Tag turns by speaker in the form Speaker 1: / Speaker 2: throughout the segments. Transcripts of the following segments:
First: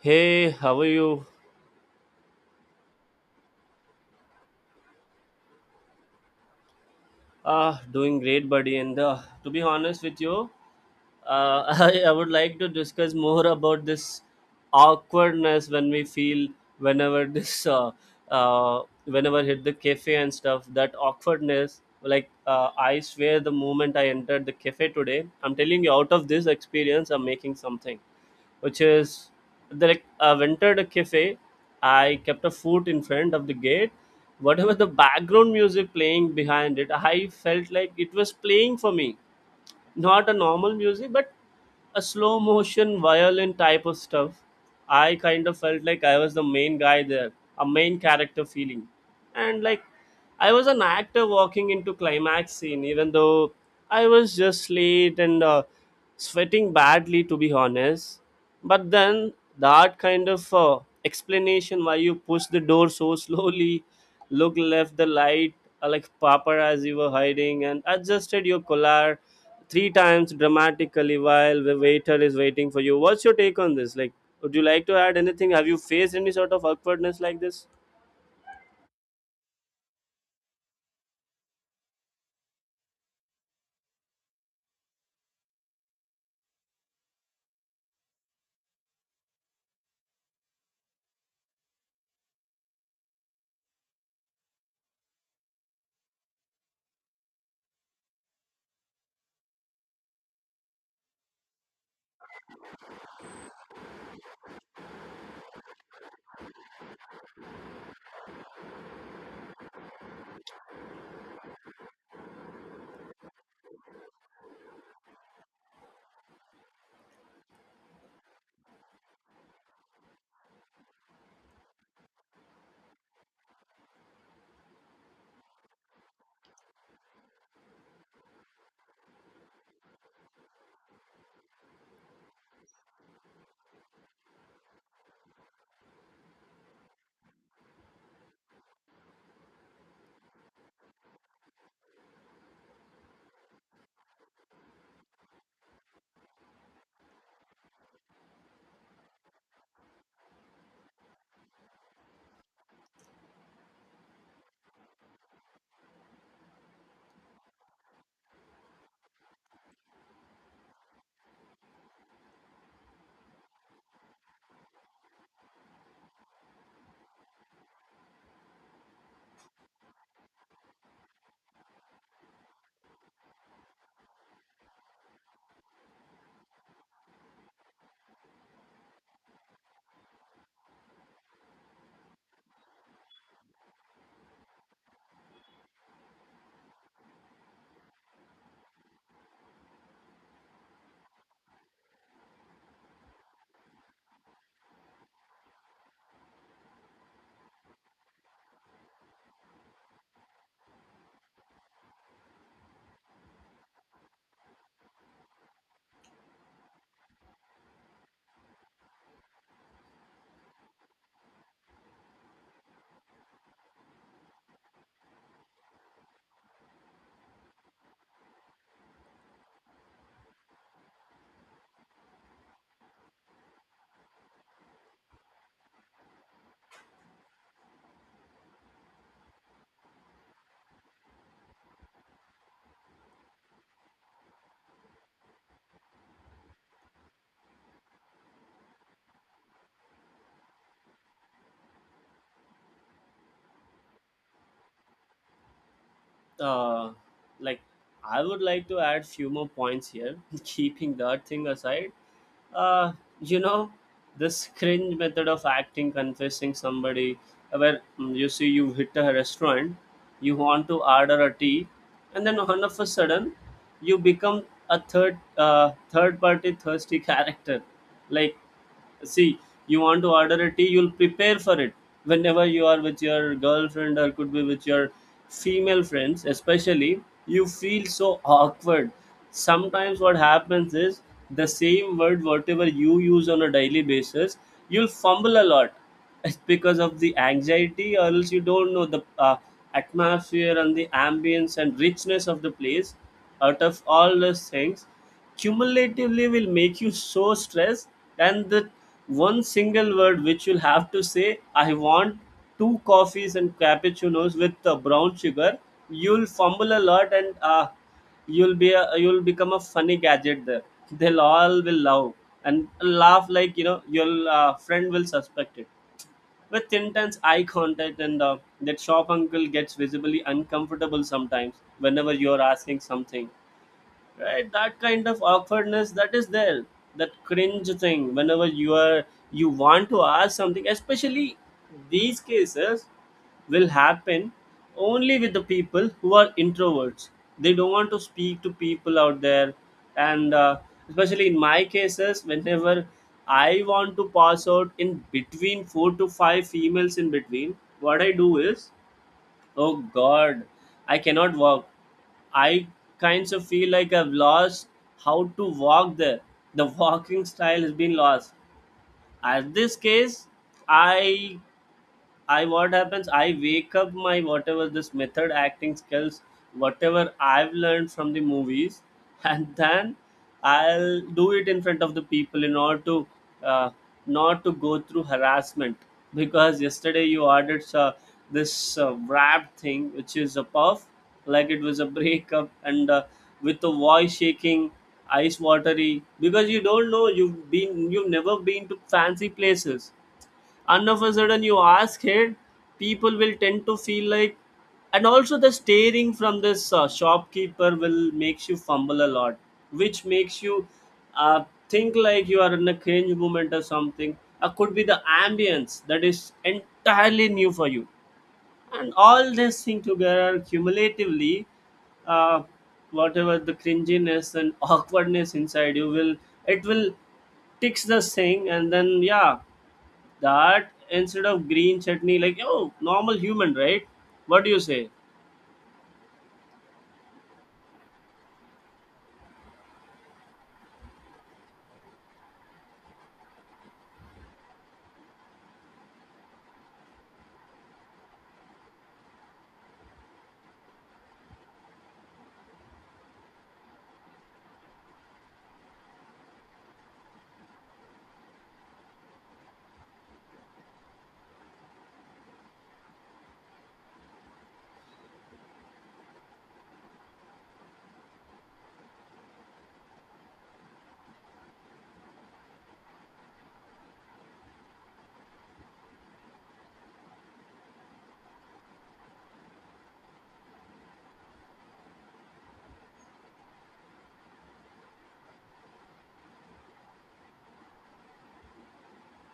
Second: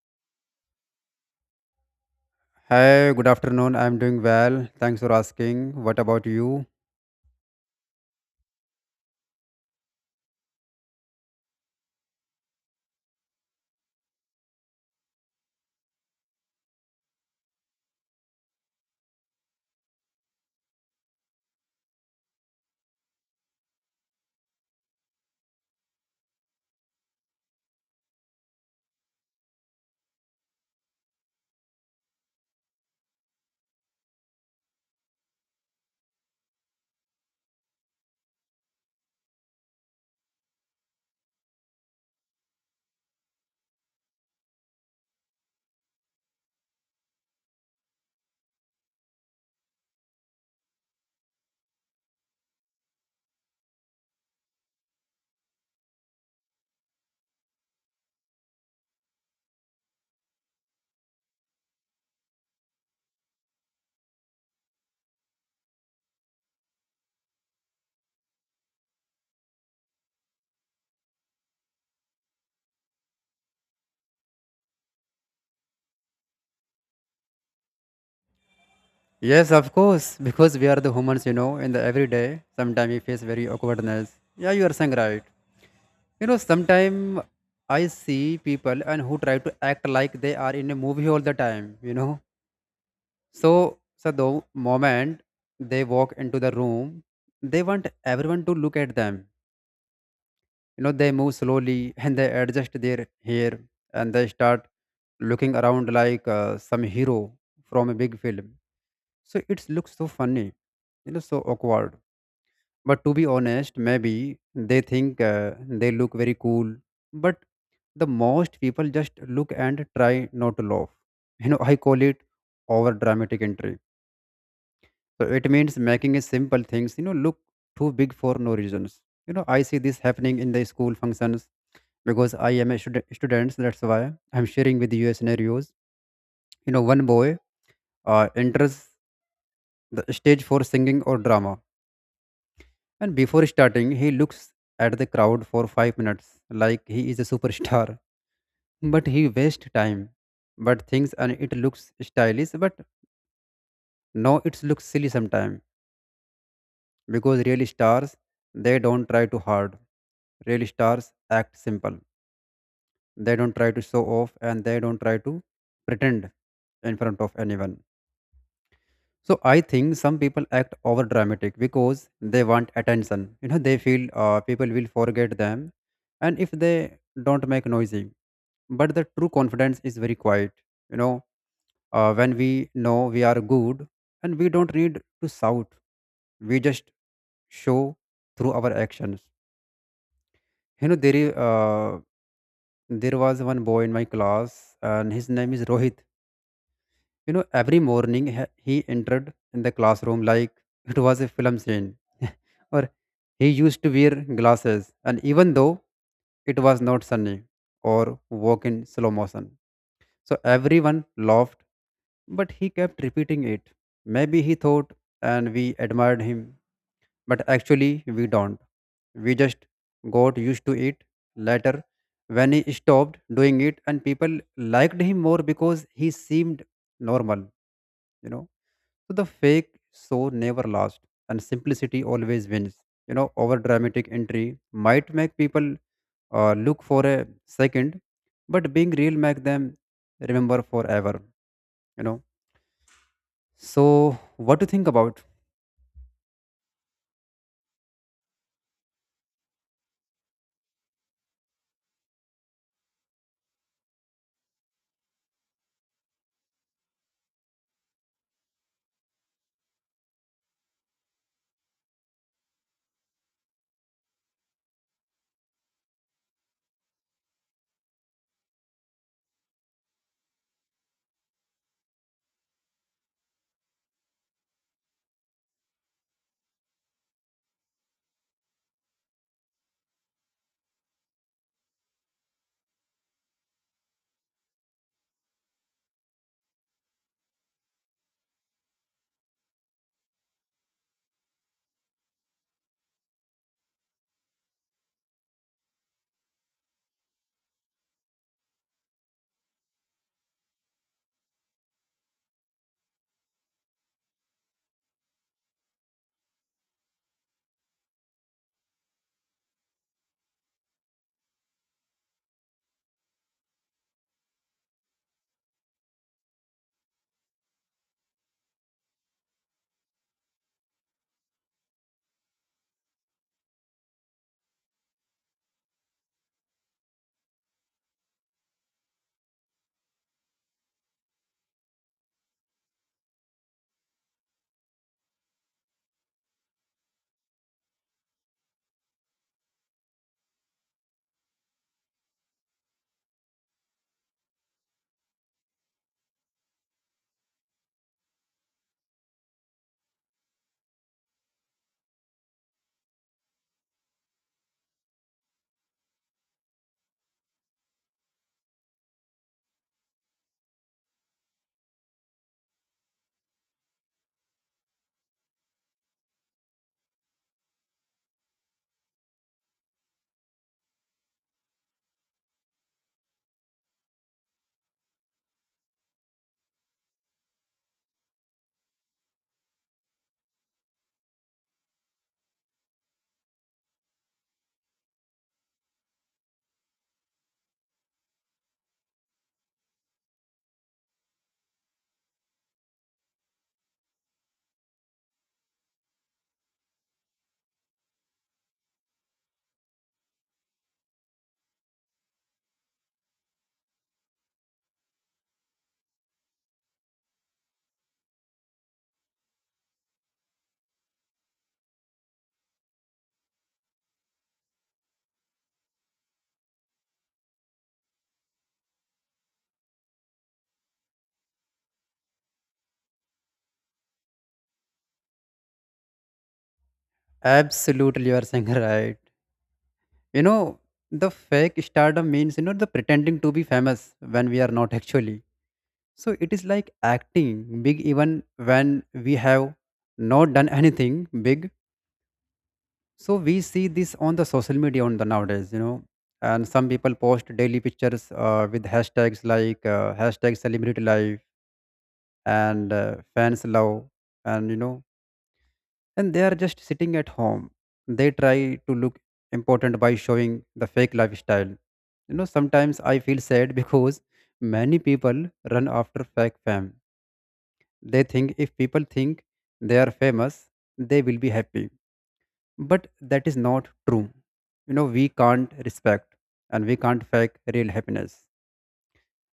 Speaker 1: Hey, how are you?
Speaker 2: Hi, good afternoon. I'm doing well. Thanks for asking. What about you?
Speaker 1: Ah, doing great, buddy. And to be honest with you, I would like to discuss more about this awkwardness when we feel whenever this whenever hit the cafe and stuff. That awkwardness, like I swear, the moment I entered the cafe today, I'm telling you, out of this experience, I'm making something which is like I've entered a cafe. I kept a foot in front of the gate, whatever the background music playing behind it, I felt like it was playing for me, not a normal music, but a slow motion violin type of stuff. I kind of felt like I was the main guy there, a main character feeling. And like I was an actor walking into climax scene, even though I was just late and sweating badly, to be honest. But then that kind of explanation why you push the door so slowly, look left the light, like paparazzi were hiding, and adjusted your collar three times dramatically while the waiter is waiting for you. What's your take on this? Like, would you like to add anything? Have you faced any sort of awkwardness like this?
Speaker 2: Yes, of course, because we are the humans, you know, in the everyday, sometimes we face very awkwardness. Yeah, you are saying right. You know, sometimes I see people and who try to act like they are in a movie all the time, you know. So the moment they walk into the room, they want everyone to look at them. You know, they move slowly and they adjust their hair, and they start looking around like some hero from a big film. So it looks so funny, you know, so awkward. But to be honest, maybe they think they look very cool, but the most people just look and try not to laugh. You know, I call it over dramatic entry. So it means making a simple things, you know, look too big for no reasons. You know, I see this happening in the school functions because I am a student. That's why I'm sharing with you scenarios. You know, one boy enters the stage for singing or drama, and before starting, he looks at the crowd for 5 minutes like he is a superstar. But he wastes time, but things and it looks stylish, but no, it looks silly sometimes because real stars they don't try too hard. Real stars act simple. They don't try to show off and they don't try to pretend in front of anyone. So I think some people act over dramatic because they want attention. You know, they feel people will forget them, and if they don't make noisy. But the true confidence is very quiet. You know, when we know we are good, and we don't need to shout. We just show through our actions. You know, there was one boy in my class, and his name is Rohit. You know, every morning he entered in the classroom like it was a film scene, or he used to wear glasses, and even though it was not sunny or walk in slow motion. So everyone laughed, but he kept repeating it. Maybe he thought and we admired him, but actually we don't. We just got used to it later when he stopped doing it, and people liked him more because he seemed normal, you know. So the fake show never lasts, and simplicity always wins. You know, over dramatic entry might make people look for a second, but being real make them remember forever. You know. So what do you think about?
Speaker 1: uh, like, I would like to add few more points here, keeping that thing aside. uh, you know, this cringe method of acting confessing somebody, where you see you hit a restaurant, you want to order a tea, and then all of a sudden you become a third party thirsty character. Like, see, you want to order a tea, you'll prepare for it. Whenever you are with your girlfriend or could be with your female friends especially, you feel so awkward. Sometimes what happens is the same word whatever you use on a daily basis, you'll fumble a lot. It's because of the anxiety, or else you don't know the atmosphere and the ambience and richness of the place. Out of all those things cumulatively will make you so stressed. And that one single word which you'll have to say, I want two coffees and cappuccinos with brown sugar, you'll fumble a lot. And you'll become a funny gadget there. They'll all will love and laugh, like, you know, your friend will suspect it with intense eye contact. And that shop uncle gets visibly uncomfortable sometimes whenever you're asking something, right? That kind of awkwardness that is there, that cringe thing whenever you are, you want to ask something especially. These cases will happen only with the people who are introverts. They don't want to speak to people out there. And especially in my cases, whenever I want to pass out in between four to five females, in between what I do is, oh god, I cannot walk. I kinds of feel like I've lost how to walk there. The walking style has been lost. As this case, I I what happens? I wake up my whatever this method acting skills, whatever I've learned from the movies, and then I'll do it in front of the people in order to uh, not to go through harassment. Because yesterday you ordered this wrap thing, which is a puff, like it was a breakup, and with the voice shaking, ice watery. Because you don't know, you've never been to fancy places, and of a sudden you ask it, people will tend to feel like. And also the staring from this shopkeeper will makes you fumble a lot, which makes you uh, think like you are in a cringe moment or something, or could be the ambience that is entirely new for you. And all this thing together cumulatively, uh, whatever the cringiness and awkwardness inside you, will, it will ticks the thing, and then yeah, that instead of green chutney, like oh, normal human, right? What do you say?
Speaker 2: Absolutely, you are saying right. You know, the fake stardom means you know the pretending to be famous when we are not actually. So it is like acting big even when we have not done anything big. So we see this on the social media on the nowadays, you know, and some people post daily pictures with hashtags like hashtag celebrity life and fans love, and you know, and they are just sitting at home. They try to look important by showing the fake lifestyle. You know, sometimes I feel sad because many people run after fake fame. They think if people think they are famous, they will be happy, but that is not true. You know, we can't respect and we can't fake real happiness,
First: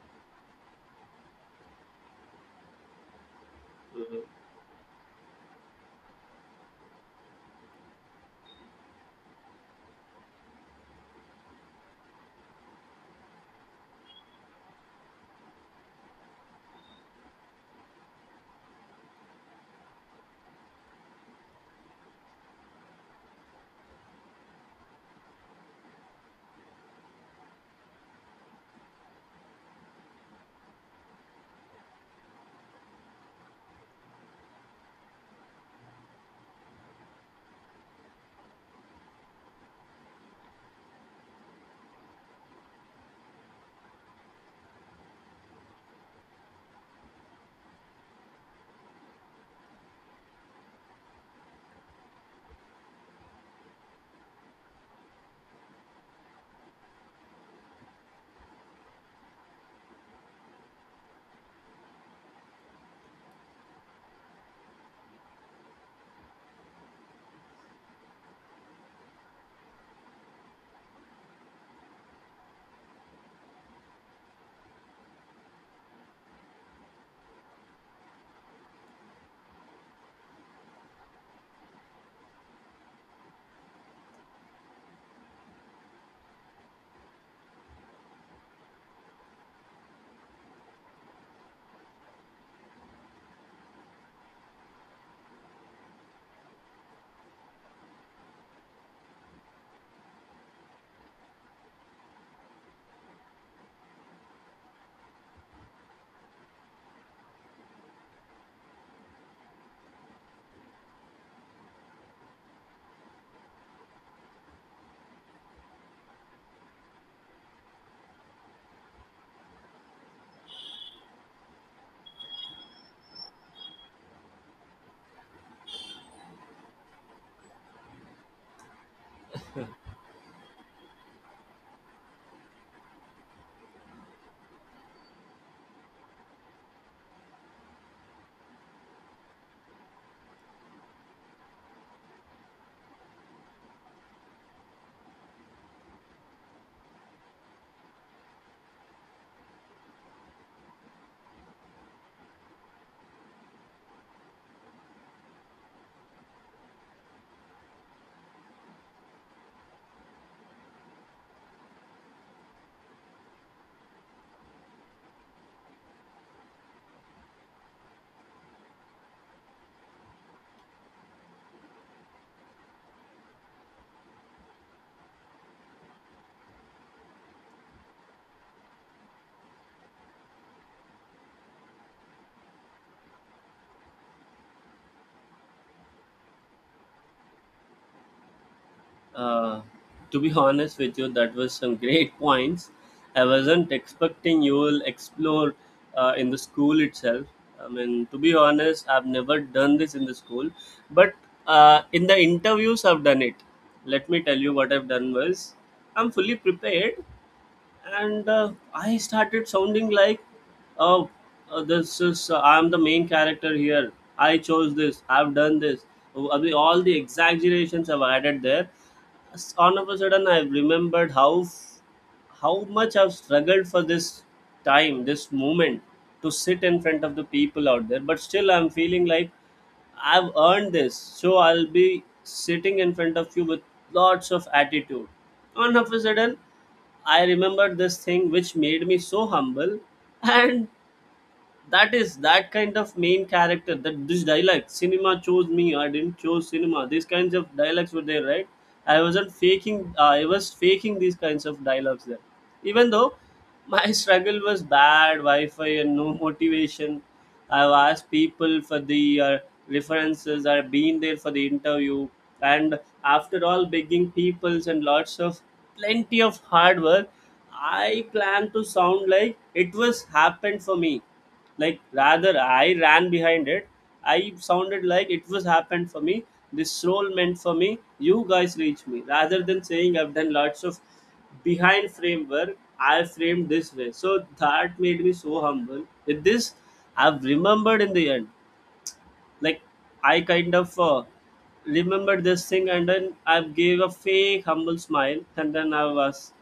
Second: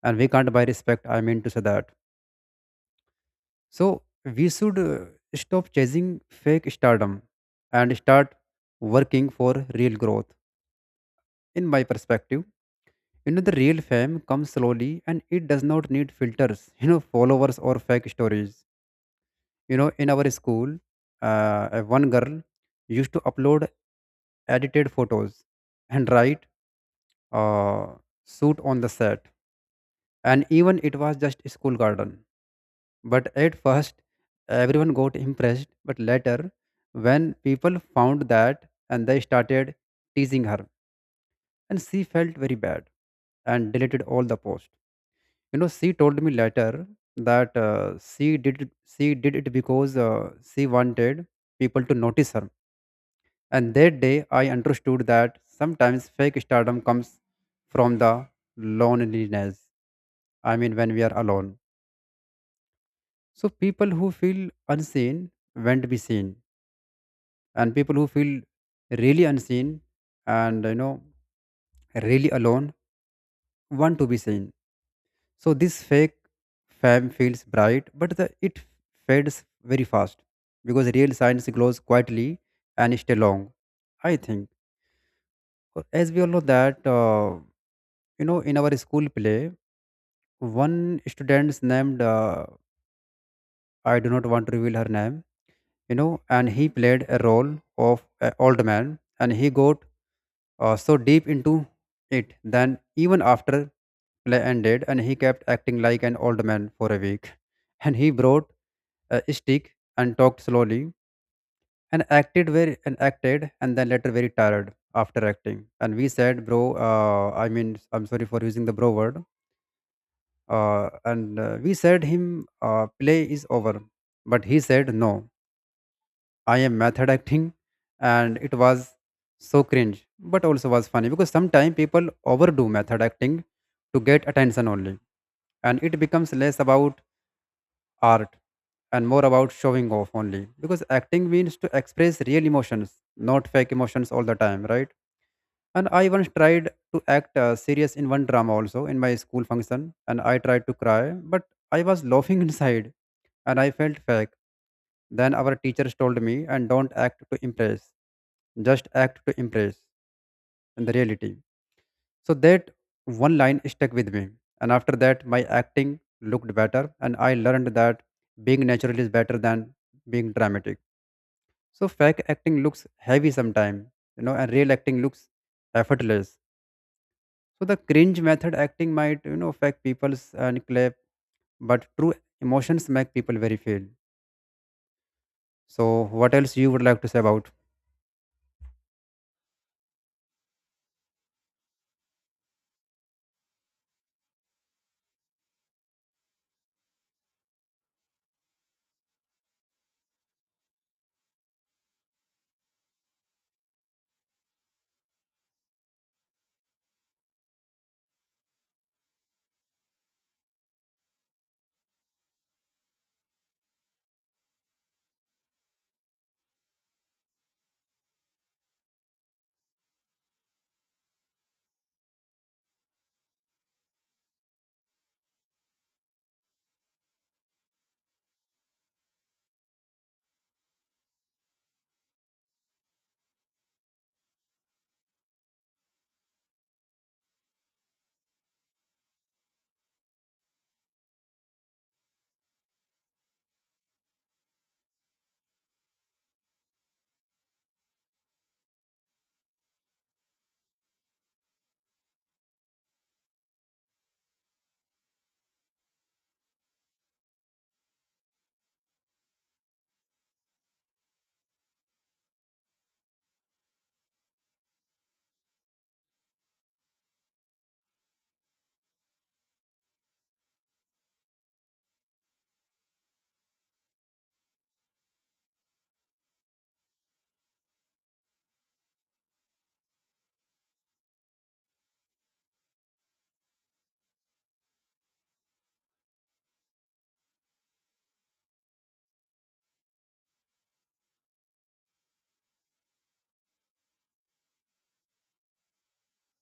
Speaker 2: and we can't buy respect, I mean to say that. So
Speaker 1: Mhm.
Speaker 2: we should stop chasing fake stardom and start working for real growth, in my perspective. You know, the real fame comes slowly and it does not need filters, you know, followers or fake stories. You know, in our school, one girl used to upload edited photos and write uh, suit on the set, and even it was just school garden. But at first, everyone got impressed. But later, when people found that, and they started teasing her, and she felt very bad and deleted all the post. You know, she told me later that she did it because she wanted people to notice her. And that day, I understood that sometimes fake stardom comes from the loneliness. I mean, when we are alone. So, people who feel unseen want to be seen, and people who feel really unseen and you know really alone want to be seen. So, this fake fame feels bright, but it fades very fast because real science glows quietly and stay long. I think. As we all know that, you know, in our school play, one student's named, I do not want to reveal her name, you know, and he played a role of an old man and he got so deep into it. Then even after play ended and he kept acting like an old man for a week and he brought a stick and talked slowly and acted very and acted and then later very tired after acting and we said bro I'm sorry for using the bro word. And We said him play is over, but he said no, I am method acting. And it was so cringe, but also was funny because sometimes people overdo method acting to get attention only, and it becomes less about art and more about showing off only because acting means to express real emotions, not fake emotions all the time, right? And I once tried to act serious in one drama also in my school function, and I tried to cry, but I was laughing inside and I felt fake. Then our teachers told me and don't act to impress, just act to impress in the reality. So that one line stuck with me. And after that, my acting looked better. And I learned that being natural is better than being dramatic. So fake acting looks heavy sometimes, you know, and real acting looks effortless. So the cringe method acting might, you know, fake people's and clap, but true emotions make people very feel. So what else you would like to say about?
Speaker 1: Uh, to be honest with you, that was some great points. I wasn't expecting you will explore in the school itself. I mean, to be honest, I've never done this in the school, but in the interviews, I've done it. Let me tell you what I've done was, I'm fully prepared, and I started sounding like, "Oh, this is I'm the main character here. I chose this. I've done this." I mean, all the exaggerations I've added there, all of a sudden I've remembered how much I've struggled for this time, this moment, to sit in front of the people out there. But still I'm feeling like I've earned this, so I'll be sitting in front of you with lots of attitude. All of a sudden I remembered this thing, which made me so humble, and that is that kind of main character, that this dialect cinema chose me, I didn't choose cinema. These kinds of dialects were there, right? I wasn't faking, I was faking these kinds of dialogues there, even though my struggle was bad wi-fi and no motivation. I've asked people for the references, I've been there for the interview. And after all begging peoples and lots of plenty of hard work, I plan to sound like it was happened for me, like rather I ran behind it. I sounded like it was happened for me. This role meant for me. You guys reach me. Rather than saying I've done lots of behind framework, I framed this way. So that made me so humble. With this, I've remembered in the end. Like I kind of remembered this thing, and then I gave a fake humble smile, and then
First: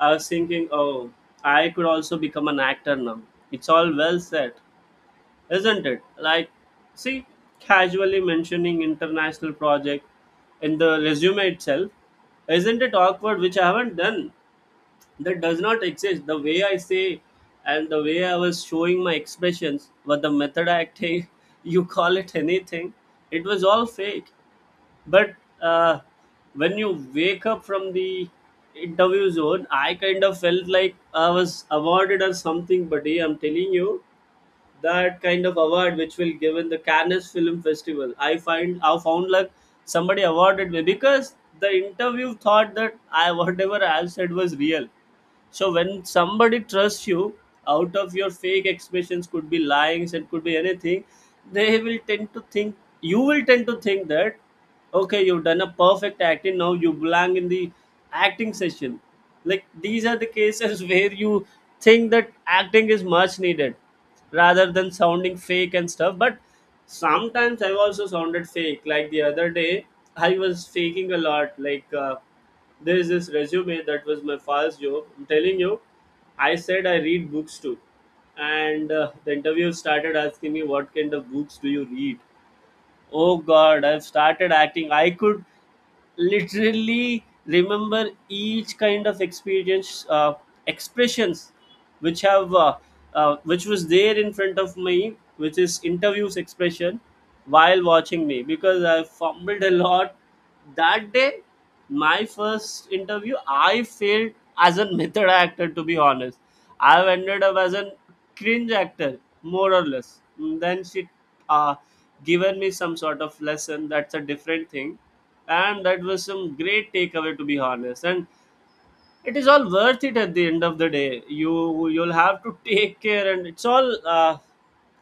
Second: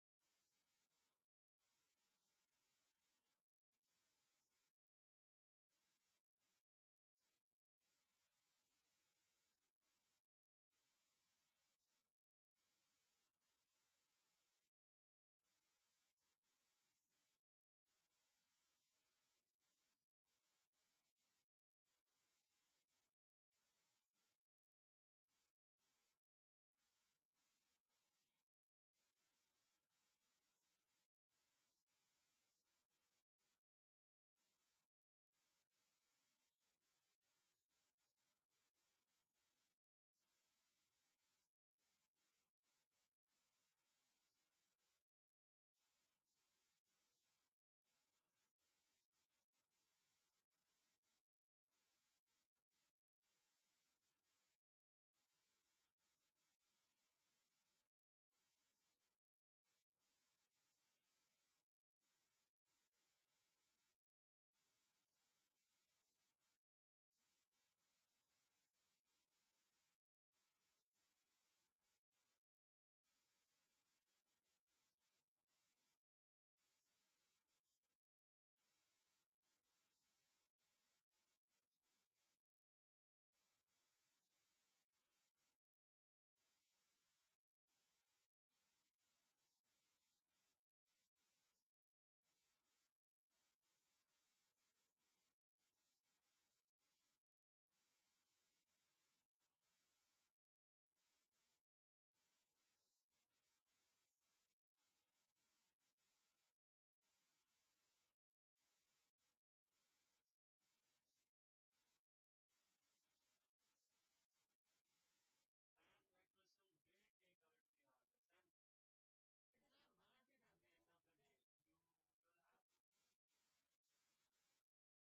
Speaker 1: I was thinking, oh, I could also become an actor now. It's all well said, isn't it? Like, see, casually mentioning international project in the resume itself, isn't it awkward? Which I haven't done. That does not exist. The way I say and the way I was showing my expressions, but the method acting, you call it anything, it was all fake. But uh, when you wake up from the interview zone, I kind of felt like I was awarded or something, buddy. I'm telling you, that kind of award which will given the Cannes Film Festival. I found like somebody awarded me, because the interview thought that I, whatever I said was real. So when somebody trusts you out of your fake expressions, could be lyings and could be anything, they will tend to think you will tend to think that okay, you've done a perfect acting, now you belong in the acting session. Like these are the cases where you think that acting is much needed rather than sounding fake and stuff. But sometimes I've also sounded fake. Like the other day, I was faking a lot. Like there's this resume that was my first job. I'm telling you, I said I read books too. And the interview started asking me, what kind of books do you read? Oh god, I've started acting. I could literally remember each kind of experience, expressions, which have, which was there in front of me, which is interviews expression, while watching me, because I fumbled a lot that day. My first interview, I failed as a method actor, to be honest. I've ended up as a cringe actor, more or less. Then she uh, given me some sort of lesson. That's a different thing, and that was some great takeaway, to be honest. And it is all worth it at the end of the day. You'll have to take care, and it's all.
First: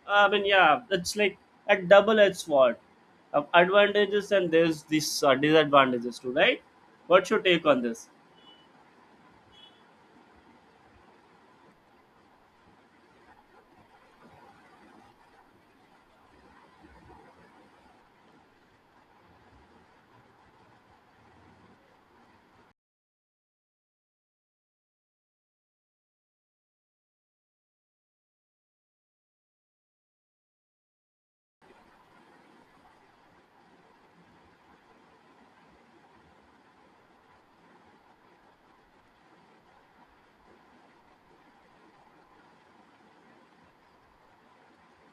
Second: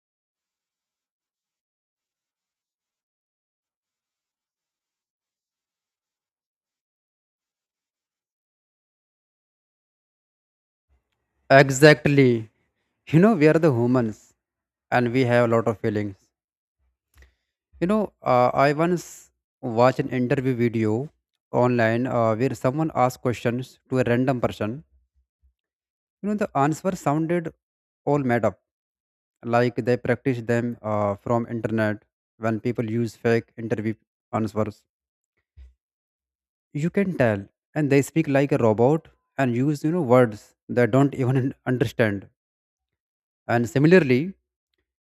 Speaker 1: I mean, yeah, it's like a double-edged sword. Of advantages, and there's this disadvantages too, right? What's your take on this?
Speaker 2: Exactly. You know, we are the humans and we have a lot of feelings. You know, I once watched an interview video online where someone asked questions to a random person. You know, the answer sounded all made up, like they practiced them from internet when people use fake interview answers. You can tell, and they speak like a robot and use you know words they don't even understand. And similarly,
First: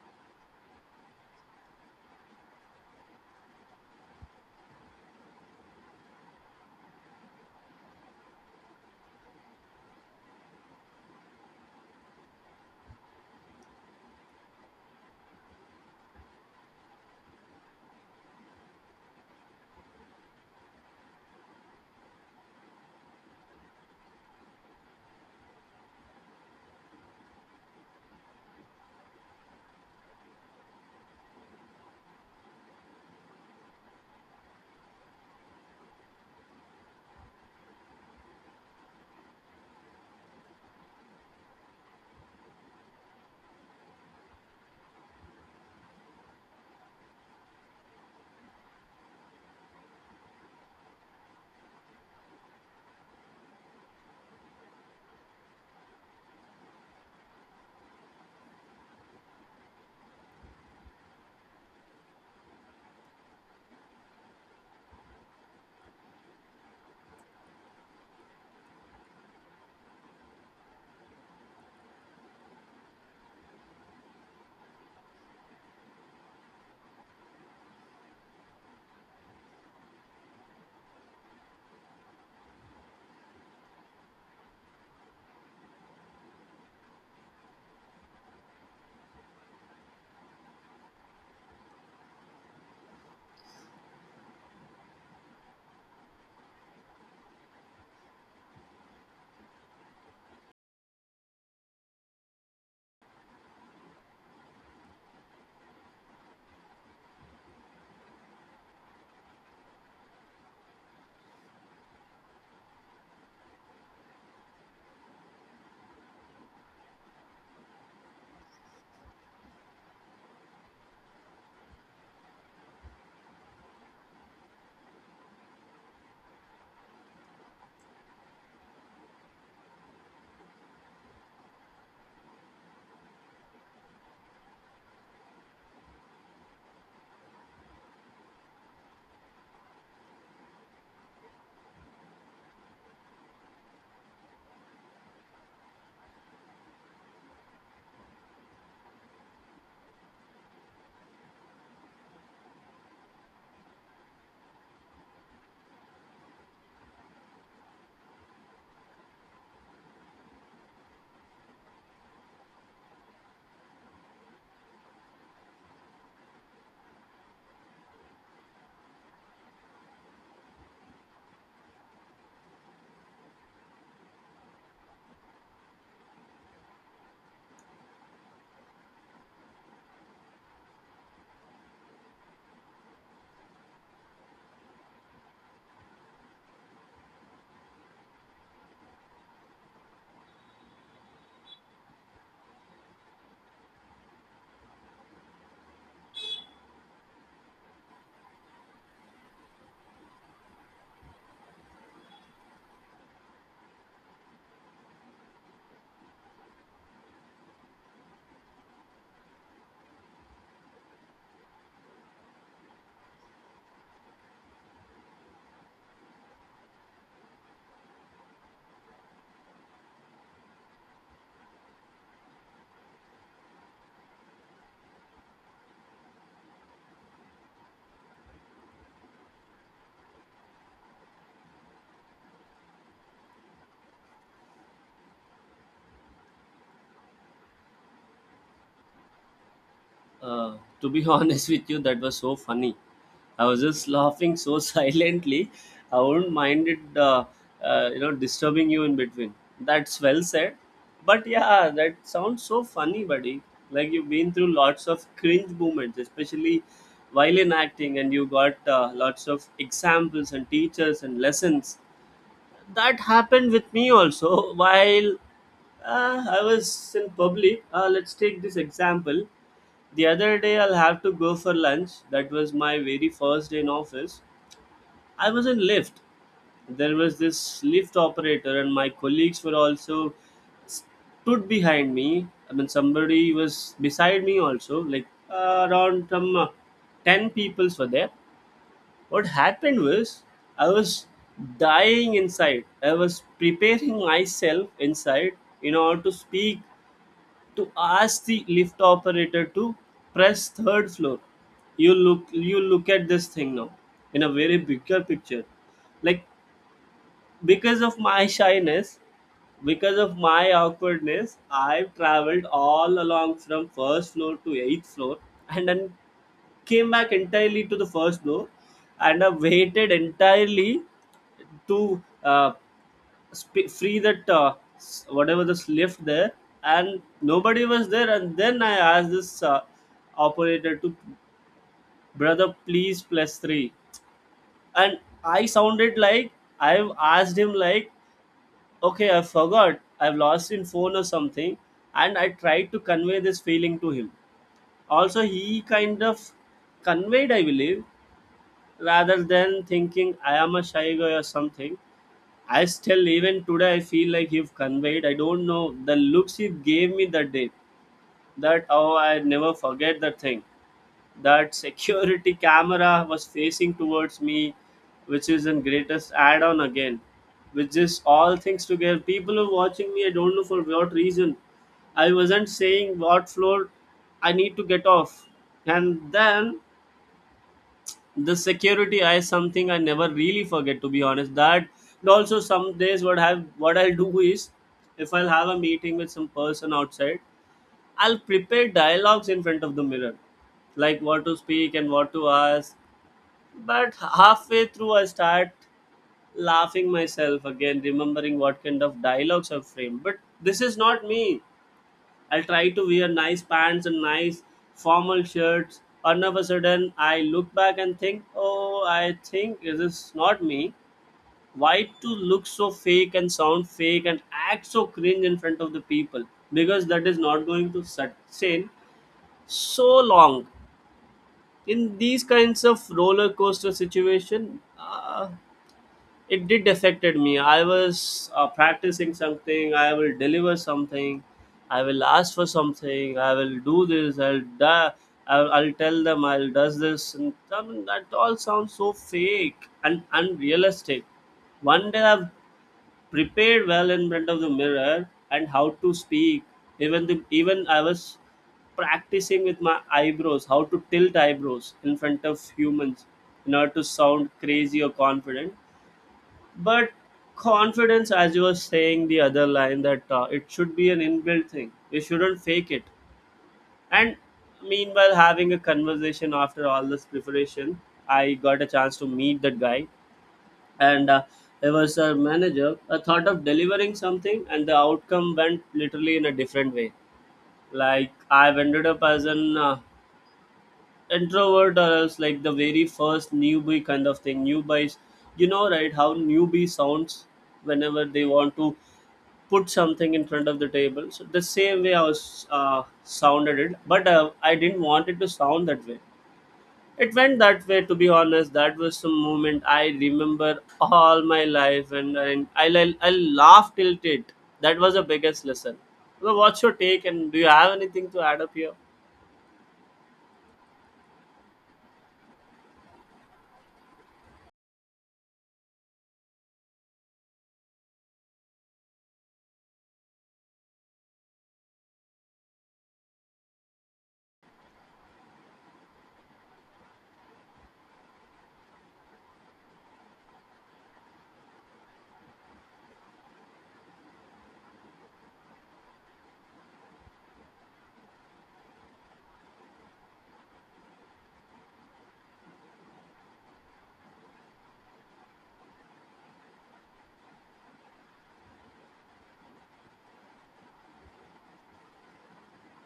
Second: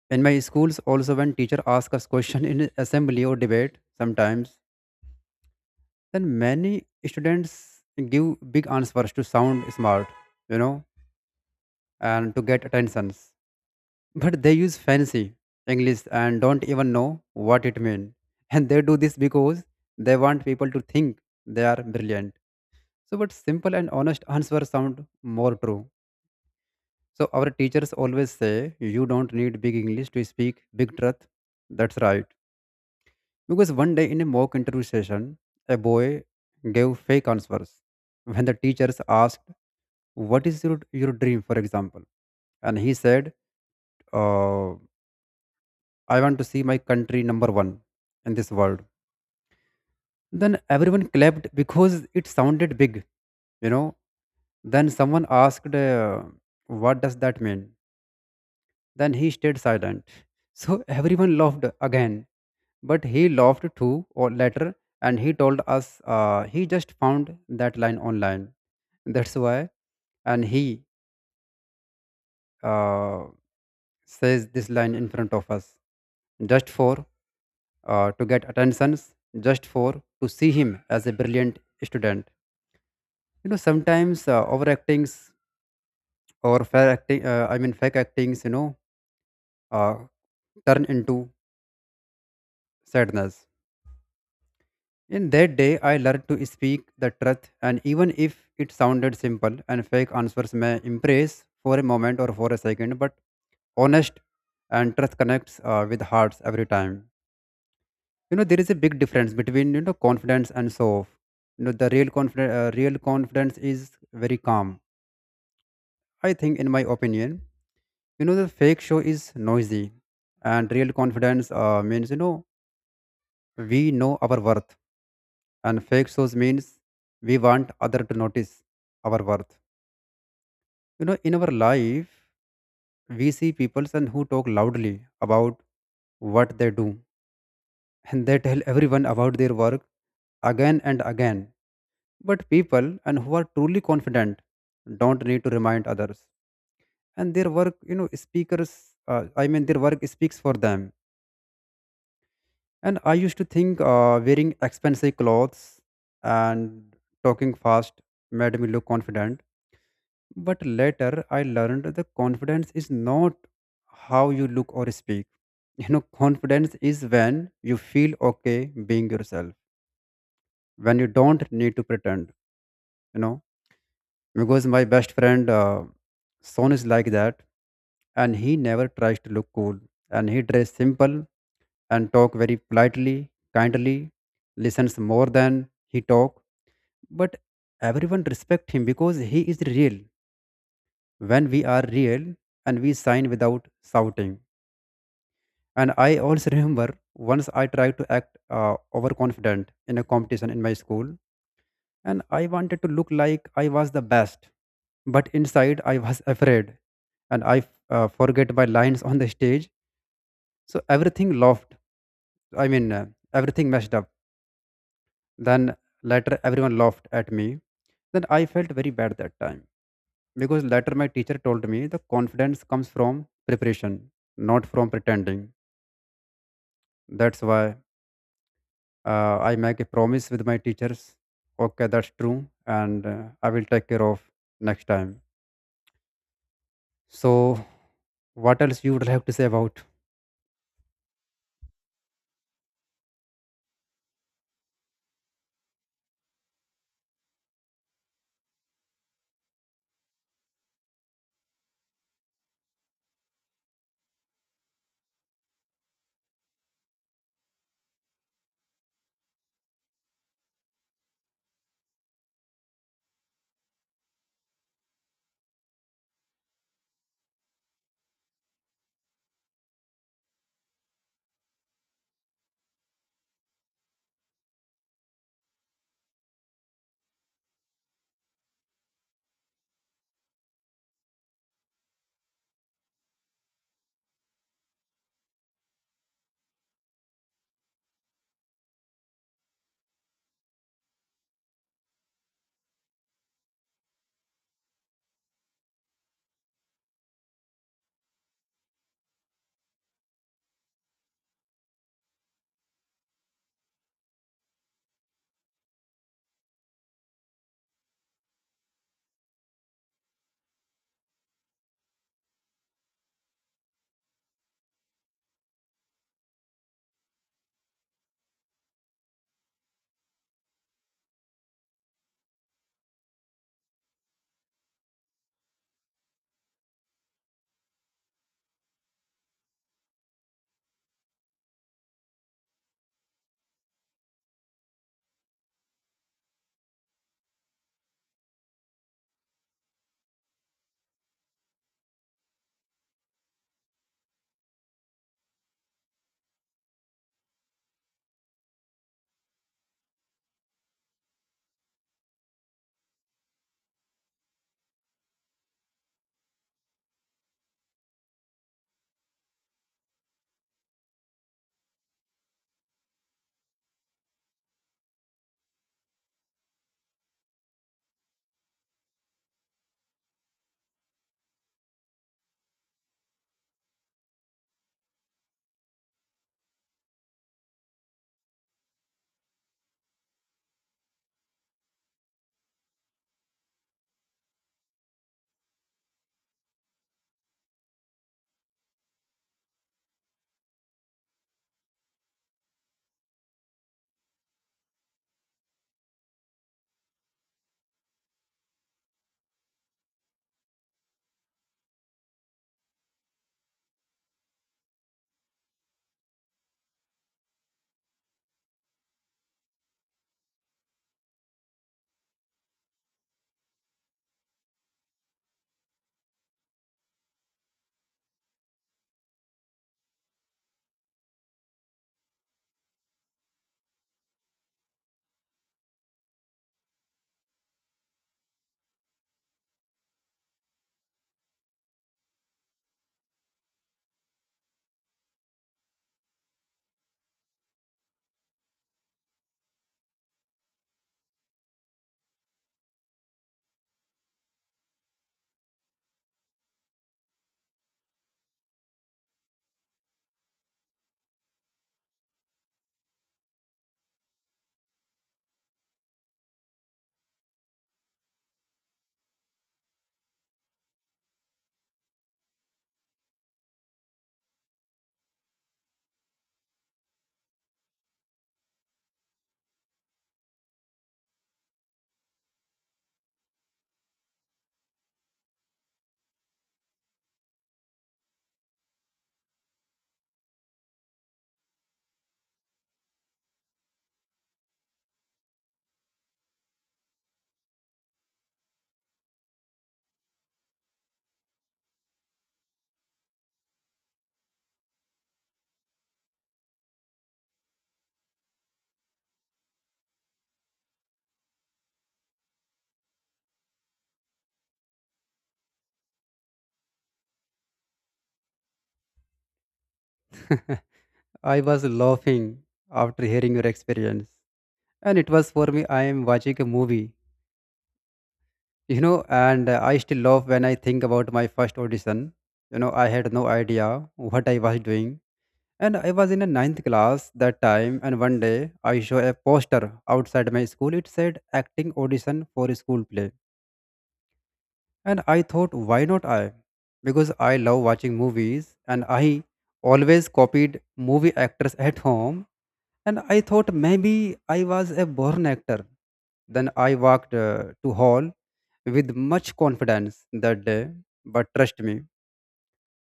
Speaker 2: in my schools also when teacher ask us question in assembly or debate sometimes, then many students give big answers to sound smart, you know, and to get attentions. But they use fancy English and don't even know what it means. And they do this because they want people to think they are brilliant. So, but simple and honest answers sound more true. So, our teachers always say, you don't need big English to speak big truth. That's right. Because one day in a mock interview session, a boy gave fake answers when the teachers asked what is your dream, for example, and he said uh, I want to see my country number 1 in this world. Then everyone clapped because it sounded big, you know. Then someone asked, what does that mean? Then he stayed silent. So everyone laughed again, but he laughed too or later, and he told us he just found that line online, that's why. And he uh, says this line in front of us just for to get attentions, just for to see him as a brilliant student. You know, sometimes overactings or fair acting, fake actings, you know, uh, turn into sadness. In that day, I learned to speak the truth, and even if it sounded simple and fake answers may impress for a moment or for a second, but honest and truth connects with hearts every time. You know, there is a big difference between you know confidence and show off. You know, the real confidence is very calm, I think, in my opinion. You know, the fake show is noisy, and real confidence means you know we know our worth, and fake shows means we want other to notice our worth. You know, in our life we see people and who talk loudly about what they do, and they tell everyone about their work again and again. But people and who are truly confident don't need to remind others, and their work, you know, speakers. I mean, their work speaks for them. And I used to think wearing expensive clothes and talking fast made me look confident. But later, I learned the confidence is not how you look or speak. You know, confidence is when you feel okay being yourself, when you don't need to pretend. You know. Because my best friend son is like that, and he never tries to look cool, and he dress simple and talk very politely, kindly, listens more than he talk. But everyone respect him because he is real. When we are real and we sign without shouting. And I also remember once I tried to act overconfident in a competition in my school, and I wanted to look like I was the best. But inside, I was afraid, and I forget my lines on the stage. So everything laughed. I mean, uh, Everything messed up. Then later, everyone laughed at me. Then I felt very bad that time because later my teacher told me the confidence comes from preparation, not from pretending. That's why I make a promise with my teachers. Okay, that's true, and I will take care of next time. So what else you would like to say about?
Speaker 1: Uh, to be honest with you, that was so funny. I was just laughing so silently. I wouldn't mind it, you know, disturbing you in between. That's well said. But yeah, that sounds so funny, buddy. Like you've been through lots of cringe moments, especially while in acting, and you got lots of examples and teachers and lessons that happened with me also while I was in public. Let's take this example. The other day, I'll have to go for lunch. That was my very first day in office. I was in lift. There was this lift operator, and my colleagues were also stood behind me. I mean, somebody was beside me also. Like around some ten peoples were there. What happened was, I was... dying inside. I was preparing myself inside in order to speak, to ask the lift operator to press third floor. You look, you look at this thing now in a very bigger picture, like, because of my shyness, because of my awkwardness, I've traveled all along from first floor to eighth floor, and then came back entirely to the first floor. And I waited entirely to free that whatever this lift there. And nobody was there, and then I asked this operator to, brother, please plus three. And I sounded like, I've asked him like, okay, I forgot, I've lost in phone or something. And I tried to convey this feeling to him. Also he kind of conveyed, I believe, rather than thinking I am a shy guy or something. I still, even today, I feel like he've conveyed, I don't know, the looks he gave me that day, that, oh, I never forget that thing. That security camera was facing towards me, which is in greatest add-on again. With is all things together, people are watching me, I don't know for what reason. I wasn't saying what floor I need to get off. And then the security is something I never really forget, to be honest. That, and also some days, what I'll do is, if I'll have a meeting with some person outside, I'll prepare dialogues in front of the mirror, like what to speak and what to ask. But halfway through, I start laughing myself again, remembering what kind of dialogues I've framed. But this is not me. I'll try to wear nice pants and nice formal shirts. And all of a sudden, I look back and think, oh, I think this is not me. Why to look so fake and sound fake and act so cringe in front of the people? Because that is not going to sustain so long. In these kinds of roller coaster situation, it did affected me. I was practicing something, I will deliver something, I will ask for something, I will do this, I'll tell them I'll does this, and I mean, that all sounds so fake and unrealistic. One day I've prepared well in front of the mirror, and how to speak. Even I was practicing with my eyebrows, how to tilt eyebrows in front of humans in order to sound crazy or confident. But confidence, as you were saying the other line, that it should be an inbuilt thing, you shouldn't fake it. And meanwhile, having a conversation after all this preparation, I got a chance to meet that guy. And there was a manager, I thought of delivering something and the outcome went literally in a different way. Like I've ended up as an introvert, or else like the very first newbie kind of thing. Newbies, you know, right, how newbie sounds whenever they want to put something in front of the table. So the same way I was sounded it, but I didn't want it to sound that way. It went that way, to be honest. That was some moment I remember all my life, and I'll laugh till it. That was the biggest lesson. So what's your take, and do you have anything to add up here?
Speaker 2: I was laughing after hearing your experience. And it was for me, I am watching a movie, you know, and I still laugh when I think about my first audition. You know, I had no idea what I was doing. And I was in a ninth class that time, and one day I saw a poster outside my school. It said acting audition for a school play. And I thought, why not I? Because I love watching movies and I always copied movie actors at home. And I thought maybe I was a born actor. Then I walked to hall with much confidence that day. But trust me,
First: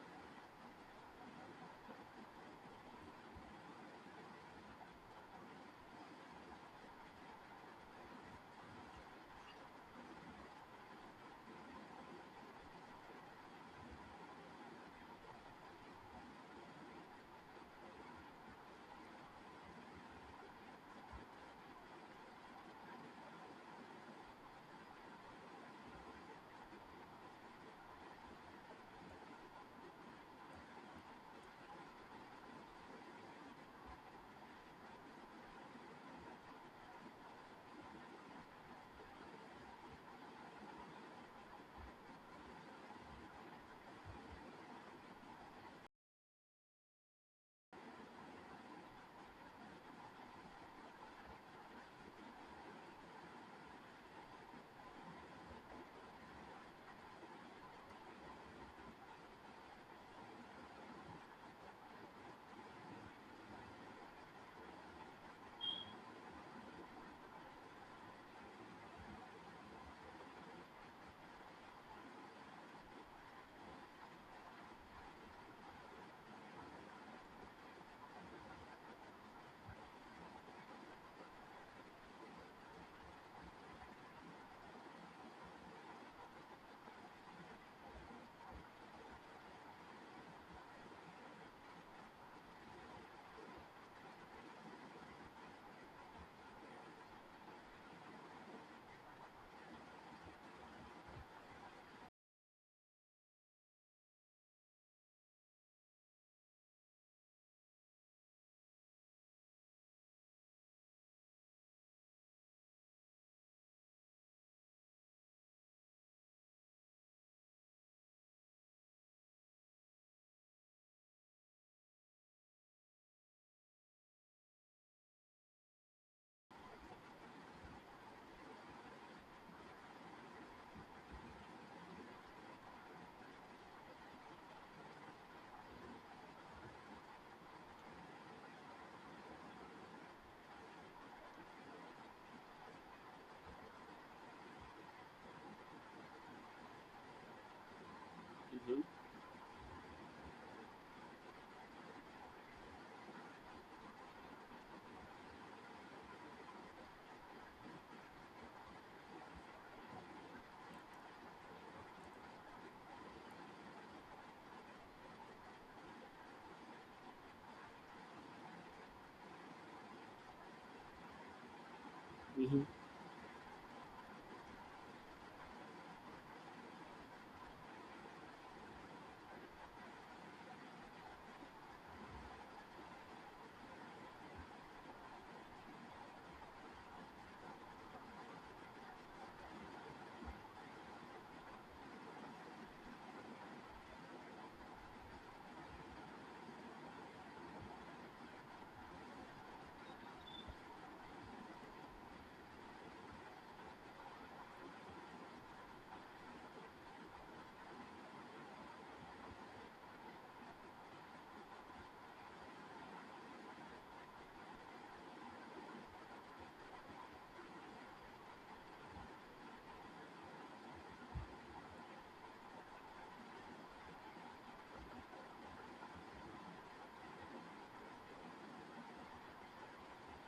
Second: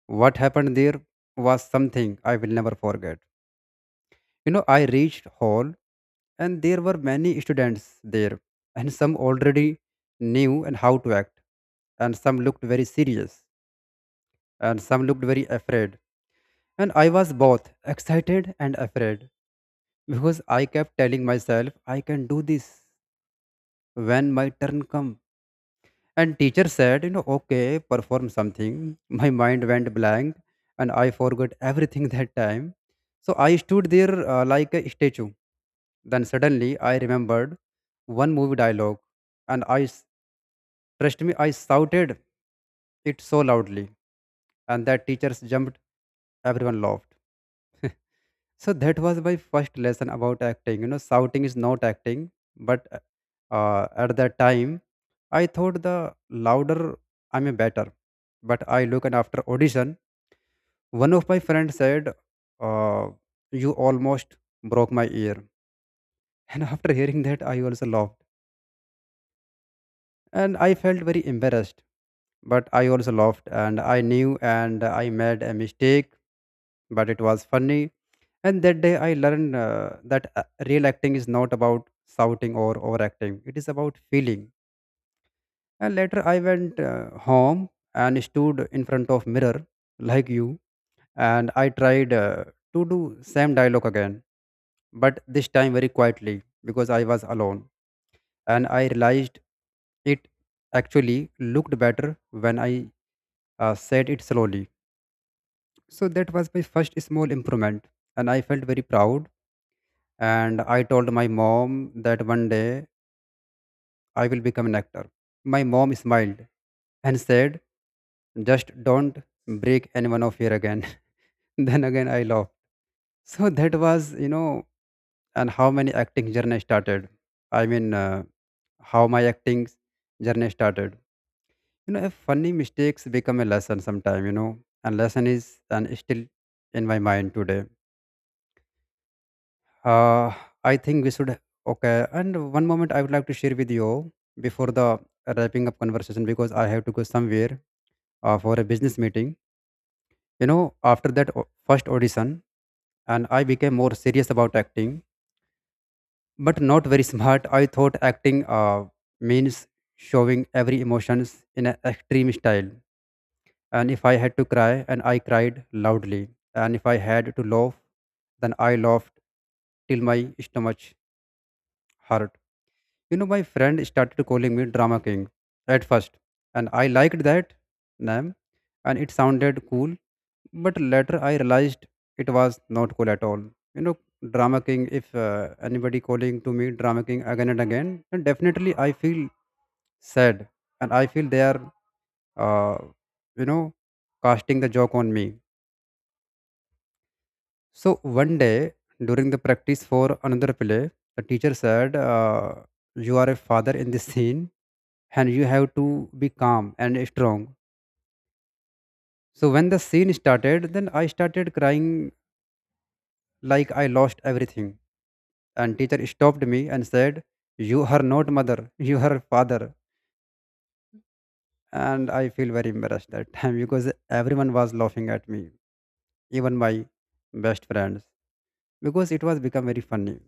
Speaker 2: what happened there was something I will never forget. You know, I reached hall, and there were many students there, and some already knew and how to act, and some looked very serious and some looked very afraid. And I was both excited and afraid because I kept telling myself I can do this when my turn comes. And teacher said, you know, okay, perform something. My mind went blank and I forgot everything that time. So I stood there like a statue. Then suddenly I remembered one movie dialogue and trust me, I shouted it so loudly. And that teachers jumped, everyone laughed. So that was my first lesson about acting. You know, shouting is not acting, but at that time, I thought the louder I'm a better. But I look and after audition, one of my friends said, uh, "You almost broke my ear," and after hearing that, I also laughed and I felt very embarrassed. But I also laughed, and I knew and I made a mistake, but it was funny. And that day I learned that real acting is not about shouting or overacting, it is about feeling. And later I went home and stood in front of mirror like you, and I tried to do same dialogue again, but this time very quietly because I was alone. And I realized it actually looked better when I said it slowly. So that was my first small improvement, and I felt very proud and I told my mom that one day I will become an actor. My mom smiled and said, just don't break any one of here again. Then again, I laughed. So that was, you know, and how many acting journey started. I mean, uh, how my acting journey started. You know, a funny mistakes become a lesson sometime, you know, and lesson is and is still in my mind today. Uh, I think we should. Okay. And one moment I would like to share with you before the wrapping up conversation because I have to go somewhere for a
Speaker 1: Mm-hmm.
Speaker 2: business meeting. After that first audition, and I became more serious about acting, but not very smart. I thought acting means showing every emotions in an extreme style. And if I had to cry, and I cried loudly. And if I had to laugh, then I laughed till my stomach hurt.
Speaker 1: Mm-hmm.
Speaker 2: You know, my friend started calling me Drama King at first, and I liked that name, and it sounded cool. But later, I realized it was not cool at all. You know, Drama King. If anybody calling to me Drama King again and again, then definitely I feel sad, and I feel they are, uh, you know, casting the joke on me. So one day during the practice for another play, the teacher said, "You are a father in this scene, and you have to be calm and strong." So when the scene started, then I started crying like I lost everything, and teacher stopped me and said, "You are not mother, you are father." And I feel very embarrassed that time because everyone was laughing at me, even my best friends, because it was become very funny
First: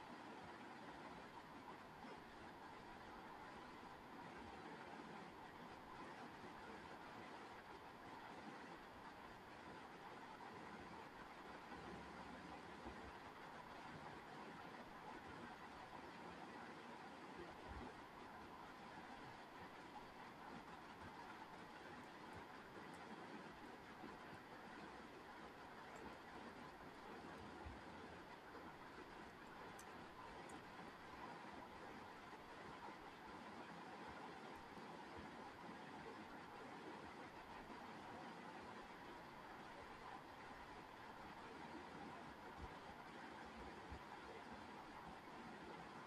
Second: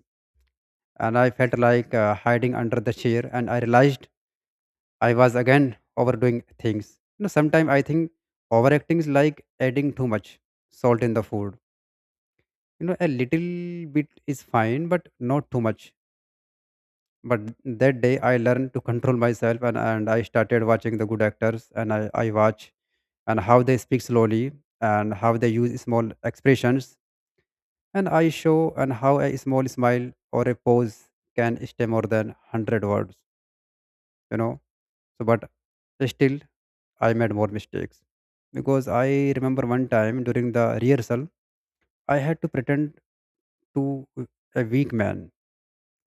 Speaker 2: and I felt like hiding under the chair. And I realized I was again overdoing things. You know, sometimes I think overacting is like adding too much salt in the food. You know, a little bit is fine, but not too much. But that day I learned to control myself, and I started watching the good actors, and I watch and how they speak slowly and how they use small expressions, and I show and how a small smile or a pose can stay more than 100 words, you know. So, but still, I made more mistakes because I remember one time during the rehearsal, I had to pretend to a weak man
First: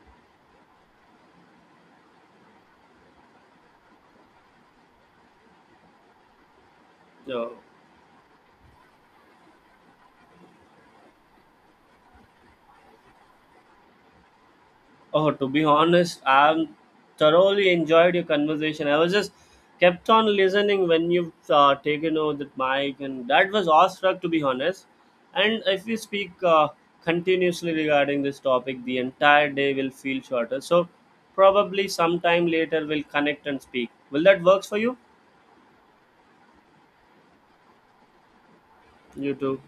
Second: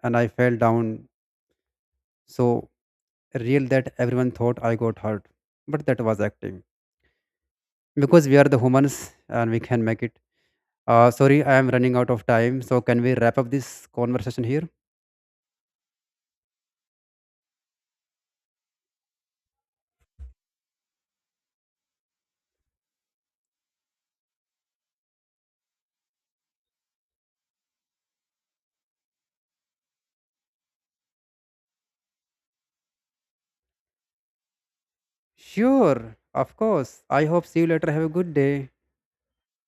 Speaker 2: and I fell down so real that everyone thought I got hurt. But that was acting
Speaker 1: No.
Speaker 2: because we are the humans and we can make it. Sorry, I am running out of time. So, can we wrap up this conversation here?
Speaker 1: Oh, to be honest, I thoroughly enjoyed your conversation. I was just kept on listening when you've taken over that mic, and that was awestruck, to be honest. And if we speak continuously regarding this topic, the entire day will feel shorter. So, probably sometime later we'll connect and speak. Will that works for you?
Speaker 2: Sure, of course. I hope see you later. Have a good day.
Speaker 1: You too.